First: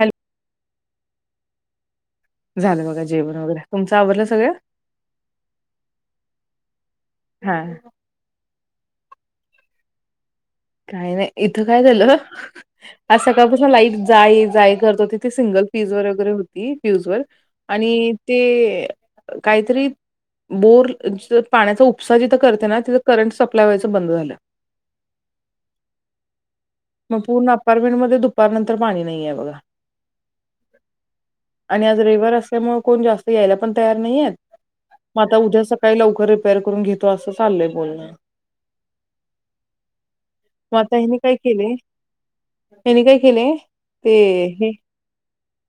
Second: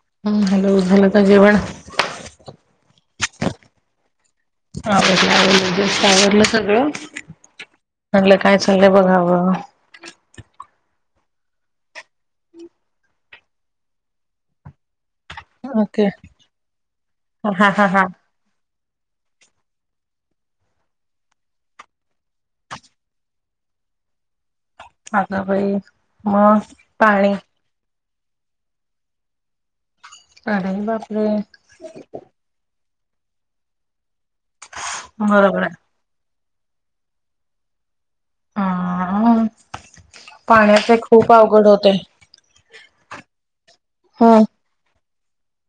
Hello हम्म hello झाला क जेवण? झालं बघा जेवण वगैरे तुमच आवरलं सगळं? आवरलं, आवरलं जस्ट आवरलं सगळं हा म्हणलं काय चा पहिले बघाव काय नाही इथ काय झाल आज सकाळपासून लाईट जाय ये जाय ये खरतर तिथे सिंगल पिज वर ओके वगैरे होती फिव्ज् वर हा हा हा आणि ते काहीतरी बोर [unintelligible] पाण्याचा उपसा जिथ करते ना, तिथ करंट सप्लाय व्हायचं बंद झाल. [unintelligible] अगबाई म मग पूर्ण अपार्टमेंट मध्ये दुपार नंतर पाणी नाही ये बघा. अरे बापरे आणि आज रविवार असलयामुळ कोण जास्त यायला पण तयार नाहीयेत. मग आता बरोबर उद्या आहे सकाळी लवकर रिपेअर करून घेतो अस चालय बोलण. आ हा पाण्याचे खूप आप केलेय त्यांनी काय केलेय ते ह हे.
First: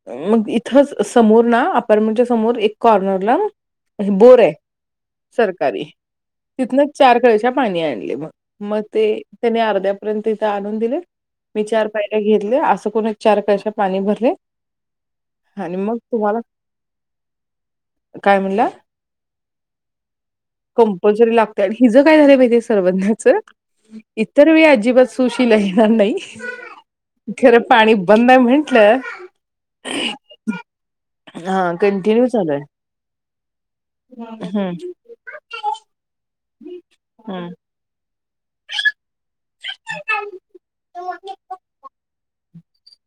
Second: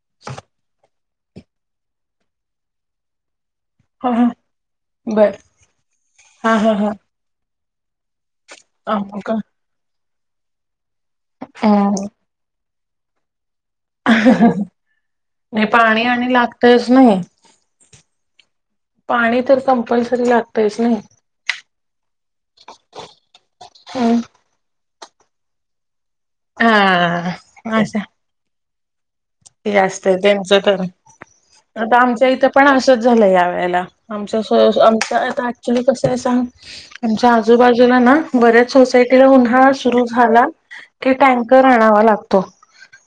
मग इथच समोर ना अपार्टमेंटच्या समोर एक कॉर्नरला ह बोर आहे बर सरकारी हा हा हा तिथनच चार कळशा पाणी आणले मग मग ते अमुक त्याने अर्ध्यापर्यंत इथे आणून दिले मी चार नाही पायले घेतले अस एकूणच चार कळशा पाणी भरले, आणि मग पाणी तुम्हाला लागतच नाही कायम्हणला पाणी तर कंपल्सरी लागतच नाही कंपल्सरी लागते आणि हिज काय झाल पाहितीे सर्वज्ञाच इतर वेळी अजिबात सुशल येणार नाही खर हा पाणी बंद आहे म्हंटल ते असत त्यांच तर हा आता कंटिन्यू आमच्या इथ चालू आहे पण असच झाल या वेळेला आमच्या हम्म सरोस आमच्या आता ऍक्च्युली कस आहे सांग आमच्या हम्म आजूबाजूला ना, बऱ्याच सोसायटी तिला उन्हाळा सुरू झाला कि टँकर आणावा लागतो.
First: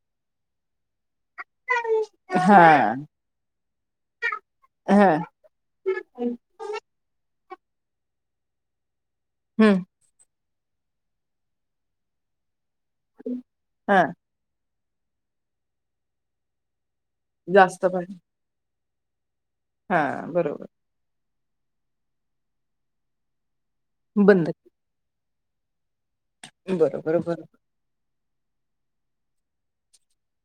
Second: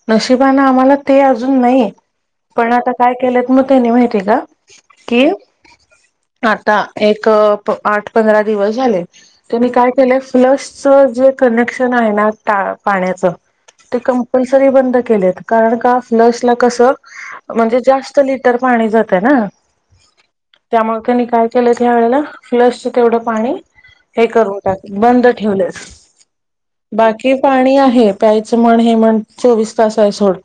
नशिबान आम्हाला ते अजून नाही हा पण आता काय केलेत म त्यानी माहिती का हा की आता एक आठ पंधरा दिवस झाले त्यांनी हम्म काय केलय फ्लशच जे कनेक्शन आहे ना, ता पाण्याच ते हा कंपल्सरी बंद केलेयत कारण का फ्लश ला कस म्हणजे जास्त लिटर पाणी जातय ना, हा बरोबर. त्याला ह्या वेळेला फ्लश तेवढ पाणी हे बंद करून केली. टाक बंद ठेवलेस बरोबर बाकी बरोबर पाणी आहे प्यायच म्हण हे म्हण चोवीस तास आहे सोड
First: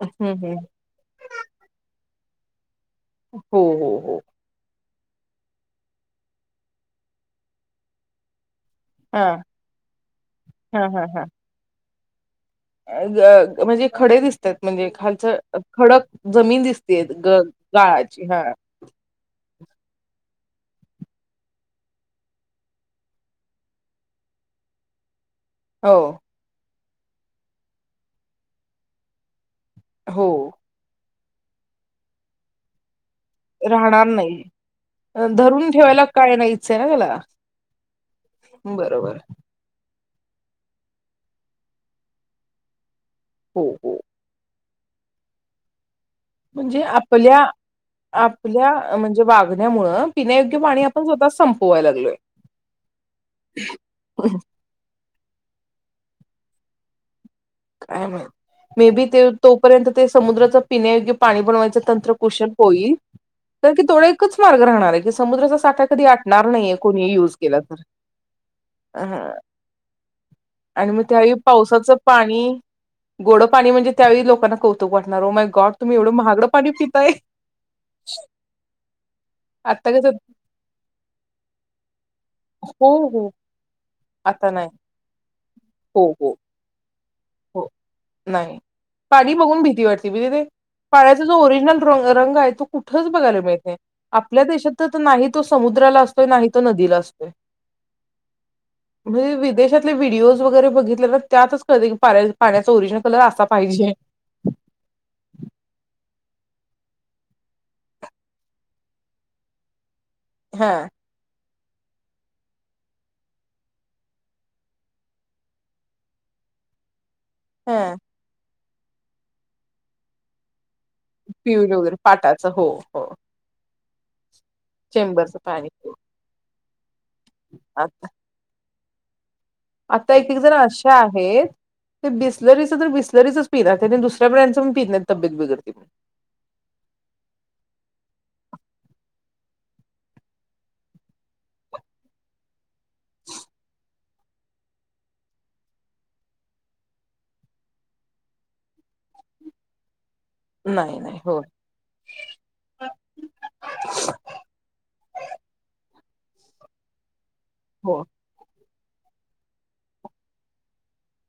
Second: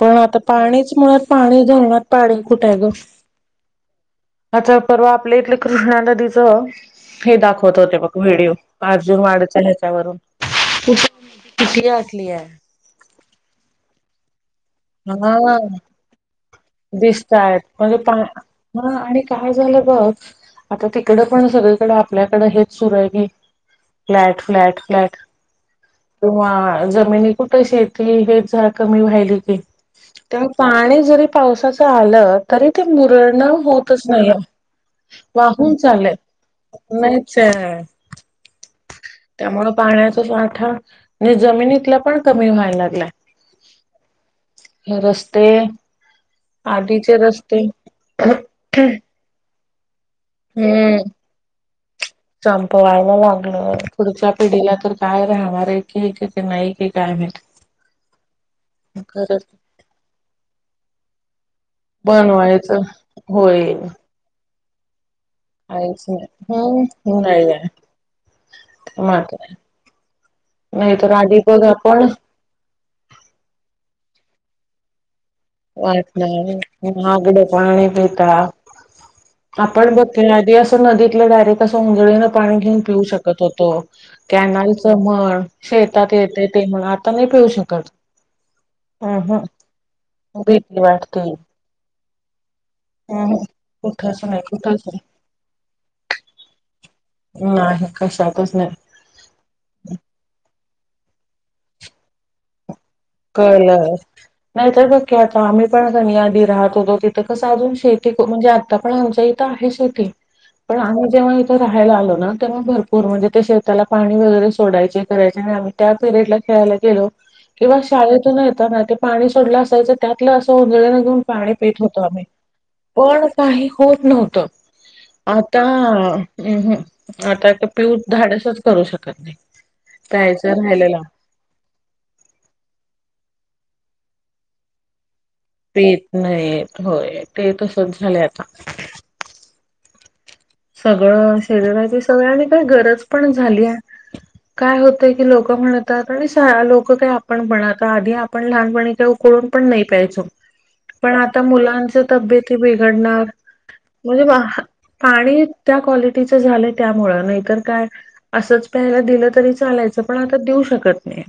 पण हम्म आता हम्म पाणीच मुळात पाणी धरणात पाणी कुठे आहे ग हो हो हो आता परवा आपल्या इथले कृष्णा नदीच हे दाखवत होते बघ व्हिडिओ अर्जुन हा वाढयच ह्याच्यावरून हा हा कुठ हा. कुठ आठली आहे म्हणजे खडे दिसतात म्हणजे खालच खडक जमीन दिसत दिसतायेत म्हणजे पा आणि काय झालं बघ आता तिकड पण सगळीकडे आपल्याकडे हेच सुर आहे की फ्लॅट फ्लॅट फ्लॅट हो किंवा जमिनी कुठे शेती हे जरा कमी व्हाली की हो तेव्हा पाणी जरी पावसाच आल तरी ते प्रणव होकस राहणार नाहीये नाही. अ, धरून वाहून ठेवायला चाललय काय नाहीच आहे ना त्याला नाहीचेये बरोबर त्या मुळ पाण्याचा जो आठा आणि जमिनीतला पण कमी व्हायला लागलाय हो हो रस्ते म्हणजे आधीचे आपल्या रस्ते आपल्या म्हणजे वाग गण्यामुळे पिण्यायोग्य पाणी हम्म आपण स्वतःच संपवायला लागलो संपवायला लागलोय पुढच्या पिढीला तर काय र हमारे क एक की नाही क कायम भे काय माहीत मे बी ते तोपर्यंत ते समुद्राच पिण्यायोग्य पाणी बनवायचं त्रकुशल बनवायचं होईल तर होय तोळ्या इतकाच मार्ग राहणार आहे. समुद्राचा साठा काहीच कधी नाही आटणार नाहीये कोणी हम्म युज नाही केला तर [unintelligible] नाही आन्वी तर ताई आधी बघ पावसाचं आपण पाणी गोड पाणी म्हणजे त्यावेळी लोकांना कौतुक वाट वाच नाही मगड पाणी पिता आता आपण कसं बघते आधी असं नदीतलं डायरेक्ट असंळी पाणी घेऊन हो पिऊ हो शकत होतो आता नाही कॅनल च म्हण हो शेतात हो येते ते म्ह हो नाही पाणी अहं बघून भीती भीती वाटते. वाटतीडचा जो ओरिजनलॉंग रंग आहे तू कुठच अहं बघायला मिळते कुठच नाही आपल्या देशात कुठच तर नाही तो समुद्राला असतोय नाही तो नदीला असतोय. आहे कशा विदेशातले व्हिडिओज वगैरे बघितले ना त्यातच कळते पाण्याचा ओरिश कल नाहीतर बघकी आता आम्ही पण घ राहत होतो तिथं कसं अजून शेती म्हणजे आता पण आमच्या इथं आहे शेती हा पण आम्ही जेव्हा ते राहायला आलो ना तर म भरपूर म्हणजे ते शेताला पाणी वगैरे सोडायचे करायचे आणि आम्ही त्या पिरियडला खेळायला गेलो किंवा हा शाळेतून येताना ते पाणी सोडल असायच त्यातल असो. जळ घऊन पाणी पिवळ पेत वगैरे होतो आम्ही पाटाचं हो हो पण काही होत नव्हत. चेंबरचं आता पाणी हम् हम् आता पिऊ आता धाडसच करू शकत नाही. आता एक एक जण प्यायचं अशा राहिलेला आहेत बिसलरी सुद्धा रीच प त्या दुऱ्या ब्रँडच प तेेत नाहीेत होय ते तसच झालं आता सगळं शरीराची सगळ आणि काही गरज पण झाली आहे. काय होतंय की लोक म्हणतात आणि लोक काय आपण म्हणत आधी आपण लहानपणी का उकून ण नाही नाही पण नाही होय आता मुंच तब्येत बिघडणार म्हणजे पाणी त्या क्वालिटीच झाले त्यामुळे नाहीतर काय हो असच प्यायला दिलं तरी चालायचं पण आता देऊ शकत नाही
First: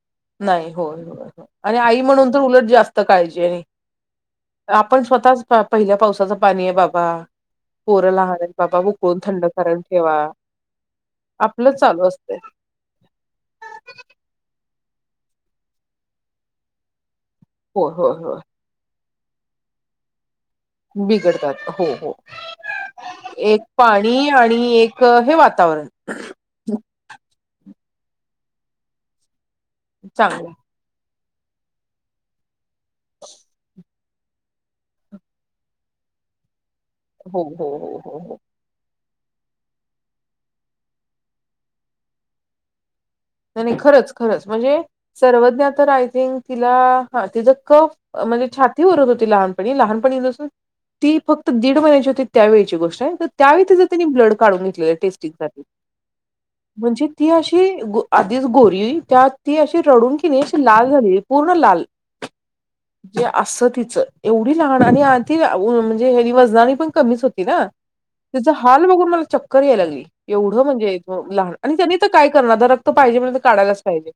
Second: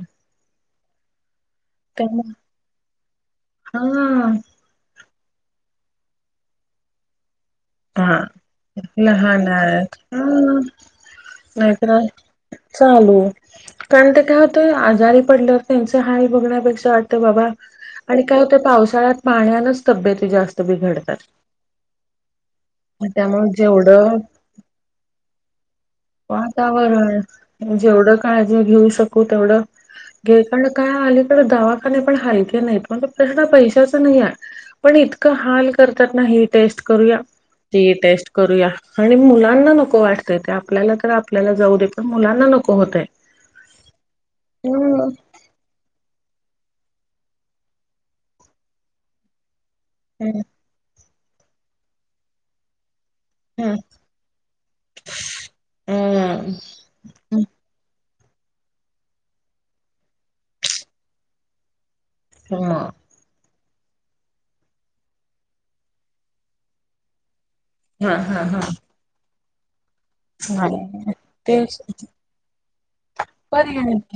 नाही होय होय आणि आई त्यामुळे म्हणून तर उलट जास्त काळजी आहे हा आपण स्वतःच पहिल्या पावसाचं पाणी आहे बाबा. पोरं हा लहान आहेत बाबा उकळून थंड लहान करून आहेत ठेवा आपलं चालू नाहीतरल असतंय चालू कारण ते काय होतय आ जारी पडलं त्यांच हाल बघण्यापेक्षा वाटत बाबा होय होय आणि होय काय होत पावसाळ्यात पाण्यालाच तब्येत आहे जास्त बिघडतात हो हो. त्यामुळे एक जेवढं पाणी आणि एक हे वातावरण. वातावरण जेवढं काळजी घेऊ शकू तेवढं घे चांगलं पण काय हाल? दवाखाना पण हालक नाही म्हण प्रश्न पैशाच नाय आहे पण इतकं हाल करत नाही.. टेस्ट करूया हो हो त हो हो टेस् हो करूया आणि मुलांना नको वाट आपल्याला तर आपल्याला जाऊ दे पण मुलांना नको होतय. नाही नाही खरंच खरंच म्हणजे सर्वज्ञ तर आय थिंक ती तिला हा तिचा कफ म्हणजे छातीवररत होती लहानपणी लहानपणी पासून ती फक्त दीड महिन्याची होती त्यावेेळची गोष्ट आहे. तर त्यावेळी जर त्यांनी ब्लड काढून घेतलेलं टेस्टिंगसाठी म्हणजे ती अशी... आधीच गोरी त्यात ती अशी रडून किनई अशी लाल झाली पूर्ण लाल. जे असत तिचं एवढी लहान आणि म्हणजे वजनाने पण कमीच हो त्तीन हा हा याचा हा हाल बघून मला चक्कर याय लागली. एवढं झाले म्हणजे लहान आणि तेच त्यांनी तर काय करणार रक्त पाहिजे म्हणलं तर काढायलाच पर्याय पाहिजे.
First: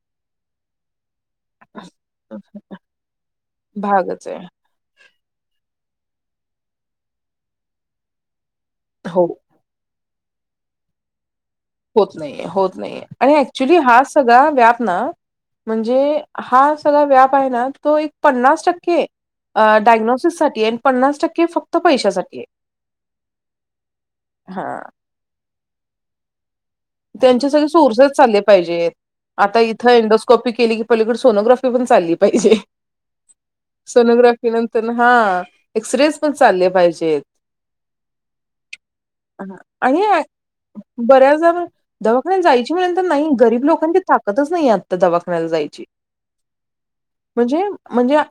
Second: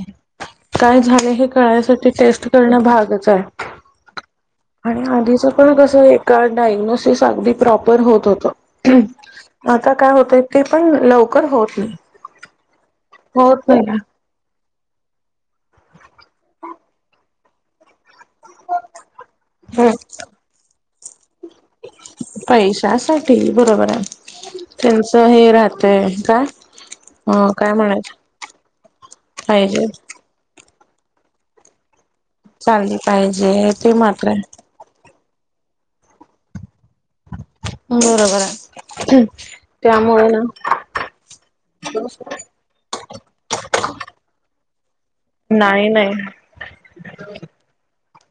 काय झाले हे कळण्यासाठी टेस्ट करणं भागच आहे. भागच आहे आणि आधीचा पण कस आहे एका डायग्नोसिस अगदी प्रॉपर होत होत. हो आता काय होतय ते पण लव होत नाहीये होत नाहीये आणि होत ऍक्च्युली नाही ना. हास सगळा व्याप ना म्हणजे हा सगळा व्याप आहे ना तो एक पन्नास टक्के अ ह डायग्नोसिससाठी आणि पन्नास टक्के फक्त पैशासाठी आहे. त्यासाठी बरोबर आहे हा त्याचं हे ते काय? अ त्यांचे सगळे काय म्हणायच सोर्सेस चालले पाहिजेत आता पाहिजे इथं एंडोस्कॉपी केली... पलीकडं सोनोग्राफी पण चालली पाहिजे चालली पाहिजे ते मात्र आहे सोनोग्राफी नंतर ना... हा एक्सरेस पण चालले पाहिजेत. बरोबर आहे. हा आणि त्यामुळे ना बऱ्याचदा ना दवाखान्यात जायची वेळ तर नाही गरीब लोकांची ताकदचं नाहीये. दवाखान्याला जायची नाही नाही म्हणजे म्हणजे आ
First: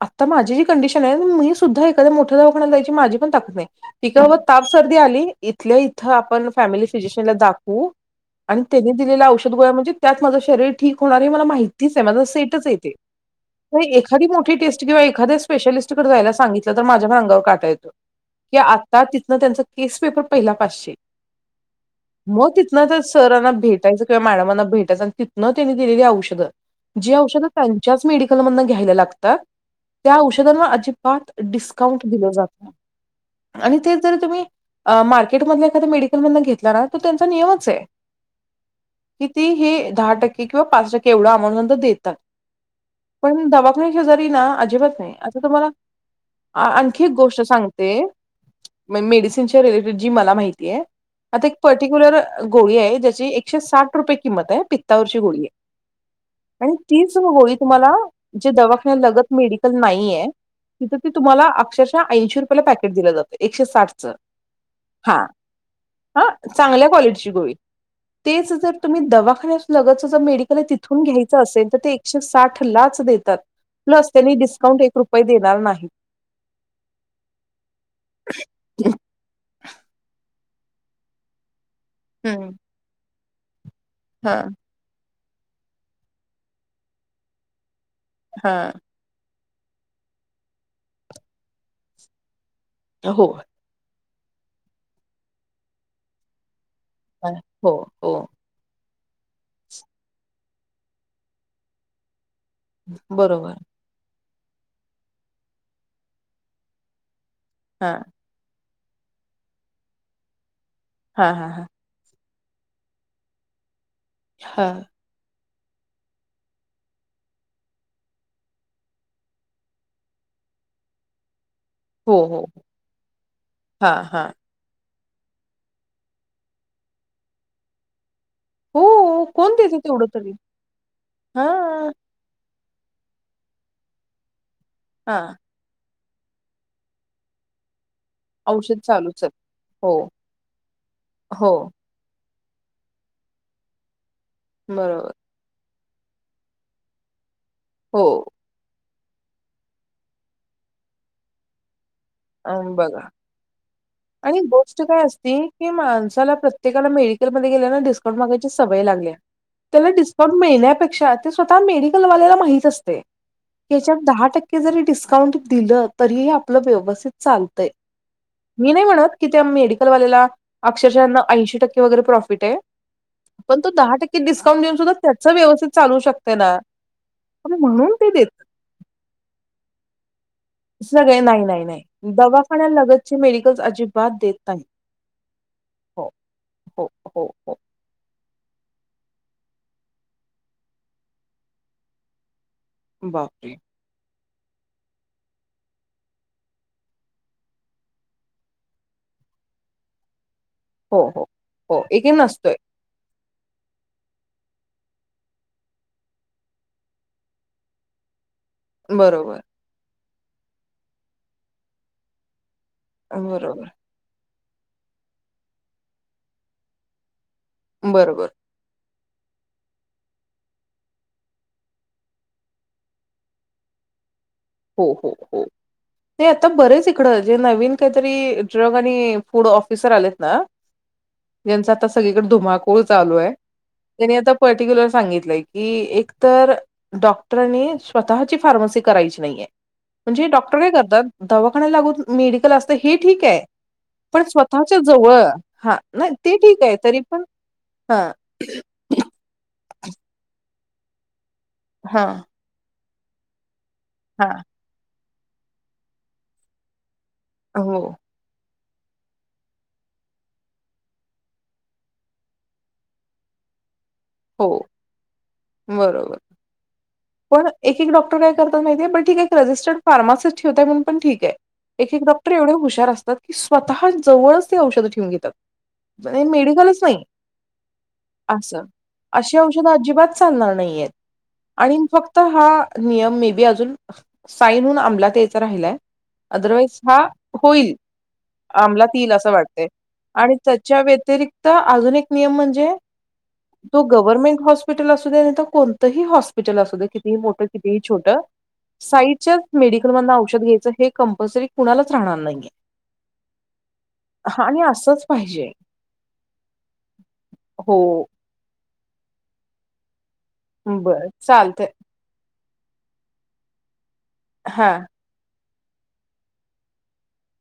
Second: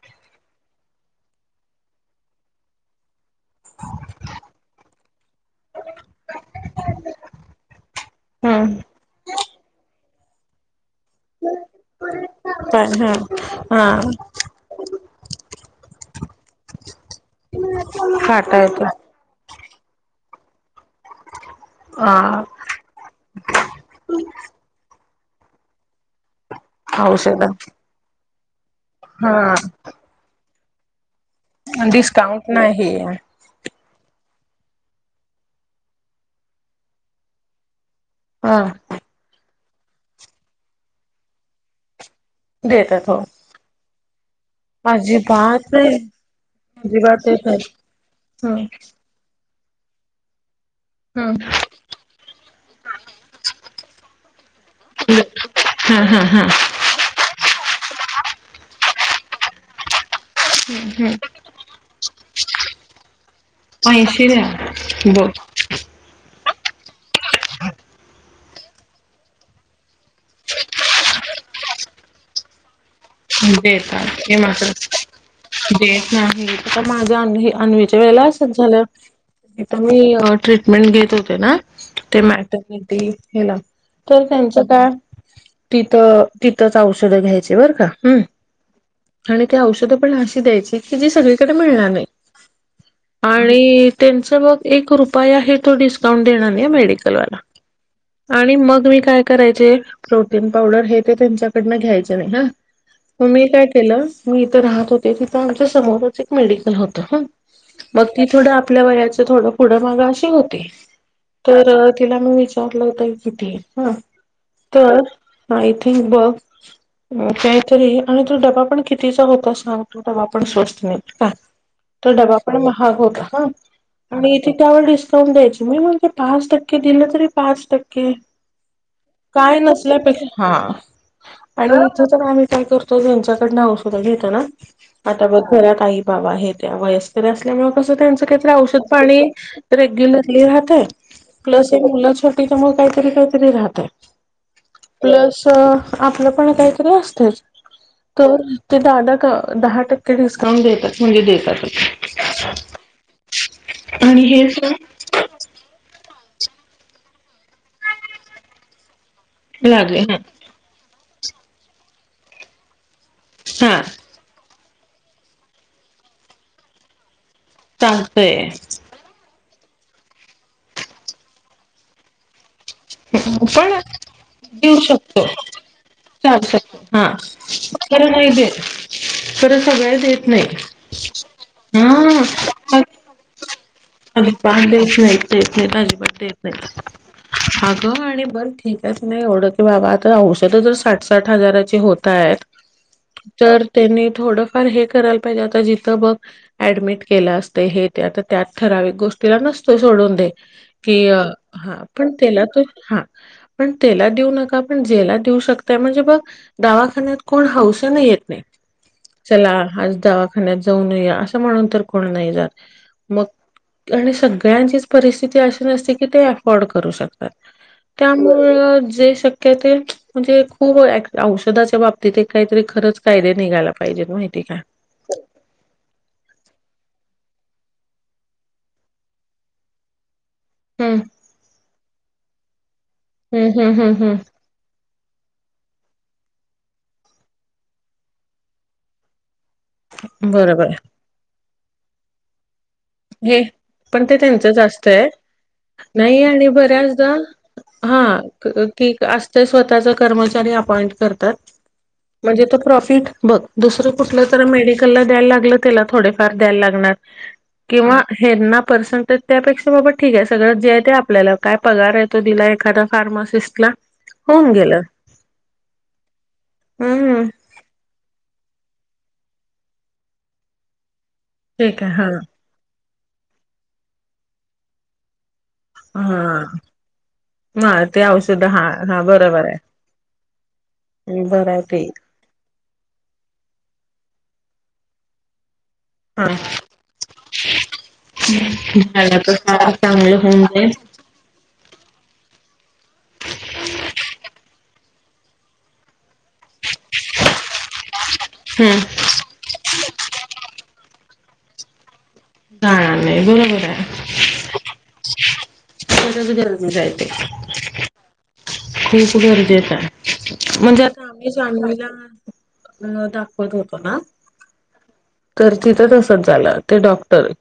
आत्ता माझी जी कंडिशन आहे ना मी सुद्धा एखाद्या मोठ्या दवाखाण्याला जायची माझी पण ताकद नाही ठीक आहे बाबा ताप सर्दी आली इथल्या इथं आपण फॅमिली फीजिशियनला दाख हो आणि हम्म त्यांनी दिलेल्या औषध गोळ्या म्हणजे त्यात माझं शरीर... ठीक होणार हे मला माहितीच आहे माझं सेटच आहे ते. पण ह नाही एखादी हा मोठी टेस्ट किंवा एखाद्या स्पेशालिस्ट कडे जायला सांगितलं तर माझ्या पण अंगावर काटा येतोय. कि फाटा येतो आता तिथनं त्यांचा केस पेपर पहिला पाचशे. हा मग तिथंन त्या सरांना भेटायचं किंवा मॅडमांना भेटायचं आणि तिथनं त्यांनी दिलेली औ षधं जी औषध औषधं त्यांच्याच मेडिकल मधनं घ्यायला लागतात हा त्या औषधांवर अजिबात डिस्काउंट दिलं जात आणि तेच जर तुम्ही अ मार्केटमधल्या एखाद्या मेडिकल मधनं घेतला ना तर त्यांचा नियमच आहे. हा किती हे दहा टक्के किंवा पाच टक्के एवढ्या अमाऊंट पर्यंत देतात. देतात हो. पण दवाखान्या शेजारी ना अजिबात नाही आता तुम्हाला आणखी एक अजिबात गोष्ट देतात सांगते हम्म म मेडीसिनच्या जी मला माहितीये आता हम्म गोळी आहे ज्याची एकशे साठ रुपये किंमत आहे. पित्तावरची गोळी आहे आणि तीच गोळी तुम्हाला जे दवाखान्यालागत मेडिकल नाहीये तिथं ते तुम्हाला अक्षरशः ऐंशी रुपयला पॅकेट दिलं जात एकशे साठचं ऐंशी द्या हां बघ हां चांगल्या क्वालिटीची गोळी तेच जर तुम्ही दवाखान्या लगतचं जे मेडिकल आहे तिथून घ्यायचं असेल तर ते एकशे साठलाच देत प्लस देतात त्यांनी हे मात्र डिस्काउंट एक रुपये दे देत नाहीत आता माझ्या अनू हे अन्वीच्या वेळेला असंच झालं [unintelligible] ट्रीटमेंट घेत होते ना ते हम्म मॅटर्निटी हेला तर हा त्यांच काय तिथं तिथंच औषधं घ्यायची बरं का हम्म हा आणि ती औषधं पण अशी द्यायची की जी सगळीकडे मिळणार नाही हो आणि त्यांच मग एक रुपया ही तो डिस्काउंट देणार नाही मिळ मेडिकल वाला हो हो आणि मग मी काय करायचे प्रोटीन पावडर हे ते त्यांच्याकडनं घ्यायचे नाही हं मग मी बरोबर काय केलं मी इथं राहत होते तिथं आमच्या समोरच एक मेडिकल होतं हा मग ती थोडं आपल्या वयाच्या थोडं पुढं मागं अशी होती हा हा हा तर तिला मी विचारलं होतं किती हं हा तर आय थिंक ब [inaudible] तरी आणि तो डबा पण कितीचा होता सांग तो डबा पण स्वस्त नाही का? तर हो डबा हो पण महाग होता हा आणि इथे त्यावर दिसत स द्यायच मी म्हणजे पाच टक्के दिलं तरी पाच टक्के हो कोण काय देते तेवढं नसल्यापेक्षा तरी हा हा आणि [inaudible] आम काय करतो ह्याच्याकडन औषध घेतो ना हा आता बघ घरात आहे बाबा हे त्या वयस्कर असल्यामुळे अस त्यांच काहीतरी औषध पाणी चालूच आहे. हो, रेग्युलरली राहतय [inaudible] हो, प्लस हे मु छट तिच्यामुळे काहीतरी काहीतरी राहते [inaudible] बरोबर. प्लस आपलंपण काहीतरी असतच हो, [inaudible] तर जादा दहा टक्के डिस्काउंट देतात म्हणजे देतात [inaudible] अ [inaudible] बघा आणि हे सण गोष्ट काय असती की माणसाला प्रत्येकाला मेडलमध्ये गेल्या डिस्उंट मागयची सवय लागल्या त्याना लागले ह डिस्उंट मिळण्यापेक्षा ते स्वतः मेडिकलवाल्याला माहत असते हा याच्या दहा टक्क जरी डिस्काउंट दिलं तरी ही आपलं व्यवस्थित चालतंय. चालतंय मी नाही म्हणत की त्या मेडिकलवाल्याला अक्षरशांना ऐंशी टक्के वगैरे प्रॉफिट आहे पण तो दहा टक्के डिस्काउंट देऊन देऊ सुधा त्याच शकतो व्यवस्थित चालू शकते ना [inaudible] [inaudible] र नाही देत दे तर सगळ्याचेत सगळे नाही -नाही -नाही दवाखान्या लगची मेडिकल [inaudible] अध प देत नाही येत नाही हो तजिबेत हो हो हो नाही अगं आणि बर ठ तेच नाही एवढं की बाबा आता औषधं जर साठ साठ हजाराची होत आहेत [inaudible] बापरे तर त्यांनी थोडंफार हे करायला पाहिजे आता जिथं बघ ऍडमिट केलं असत हे ते त्यात- त्यात ठराविक गोष्टीला नसतो सोडून दे हो की हो [inaudible] हा हो पण एके त्याला नसतोय तो हा पण त्याला देऊ नका आपण जेलात येऊ शकतोय म्हणजे बघ दवाखान्यात कोण हौसान नाही येत नाही [inaudible] बरोबर चला आज दवाखान्यात जाऊ नये असं म्हणून तर कोण नाही जात मग बरोबर आणि सगळ्यांचीच परिस्थिती अशी नसते की ते अफोर्ड करू शकत [inaudible] बरोबर त्यामुळे शक्य म्हणजे खूप औषधाच्या बाबतीत काहीतरी खरच कायदे निघायला पाहिजेत माहि हो- हो -हो ते आता बरेच इकड‌ जे नवीन काहीतरी ड्रग आणि फूड ऑफिसर आलेत आ [inaudible] हम्म आहे याचां आता सगळीकडे धुमाकूळ चालू आहे हम्म हम्म हम्म त्यांनी हम्म आता पर्टिक्युलर सांगितलंय की एकतर डॉक्टरनी स्वतःची फार्मसी करायची नाहीय म्हणजे डॉक्टर बरोबर काय करतात दवाखान्याला लागून मेडिकल असत तर हे ठीक आहे ते पण त्यांचंच स्वतःच्या असतंय जवळ हा नाही ते आणि ठीक आहे तरी बऱ्याचदा पण हा की असत स्वत ताच कर्मचारी ऑपोमेंट करतात हा म्हणजे तो प्रॉफिट बघ दुसरं कुठलं हा. तर मेडिकलला द्यायला लागलं त्याला थोडेफार द्यायला लागणार हो किंवा हेरना पर्सेंटेज त्यापेक्षा बाबा ठीक आहे सगळं जे आहे ते आपल्याला काय पगार आहे तो दिला एखादया फार्मासिस्टला हो होऊन गेलं बरोबर हम्म पण एक एक डॉक्टर का करतात माहीतय बर ठिक आहे रजिस्टर ‌फार्मसी ठेवताय म्हणून पण ठीक आहे ठीक आहे एक- एक डॉक्टर हा एवढे हुशार असतात की स्वतः जवळच ते औषध ठेवून घेतात हा मेडिकलच नाही हा ते औषध अस हा हा अशी बरोबर औषधं अजिबात चालणार नाही आहेत आहे बरं आहे आणि ते फक्त हा नियम मे बी अजून साईन होऊन अंमलात यायचा राहिलाय हा अदरवाईज हा होईल आमलात इलं झाला असं तर वाटत फार चांगलं आणि होऊन जाईल त्याच्या व्यतिरिक्त - तर अजून एक नियम म्हणजे तो गव्हर्नमेंट हॉस्पिटल असू दे आणि कोणतंही हॉस्पिटल असू दे कितीही मोठ कितीही छोट हम्म साईडच्या मेडिकल औषध घ्यायच हे कंपलसरी कुणालाच राणार नाहीय जाणार नाही बरोबर आहे आणि असच पाहिजे खरच गरजेच आहे ते हो खूप गरजेेचय म्हणजे बर आता आम्ही चालतंय जानव्हीला अ दाखवत होतो ना हा तर तिथं तसच झालं ते डॉक्टर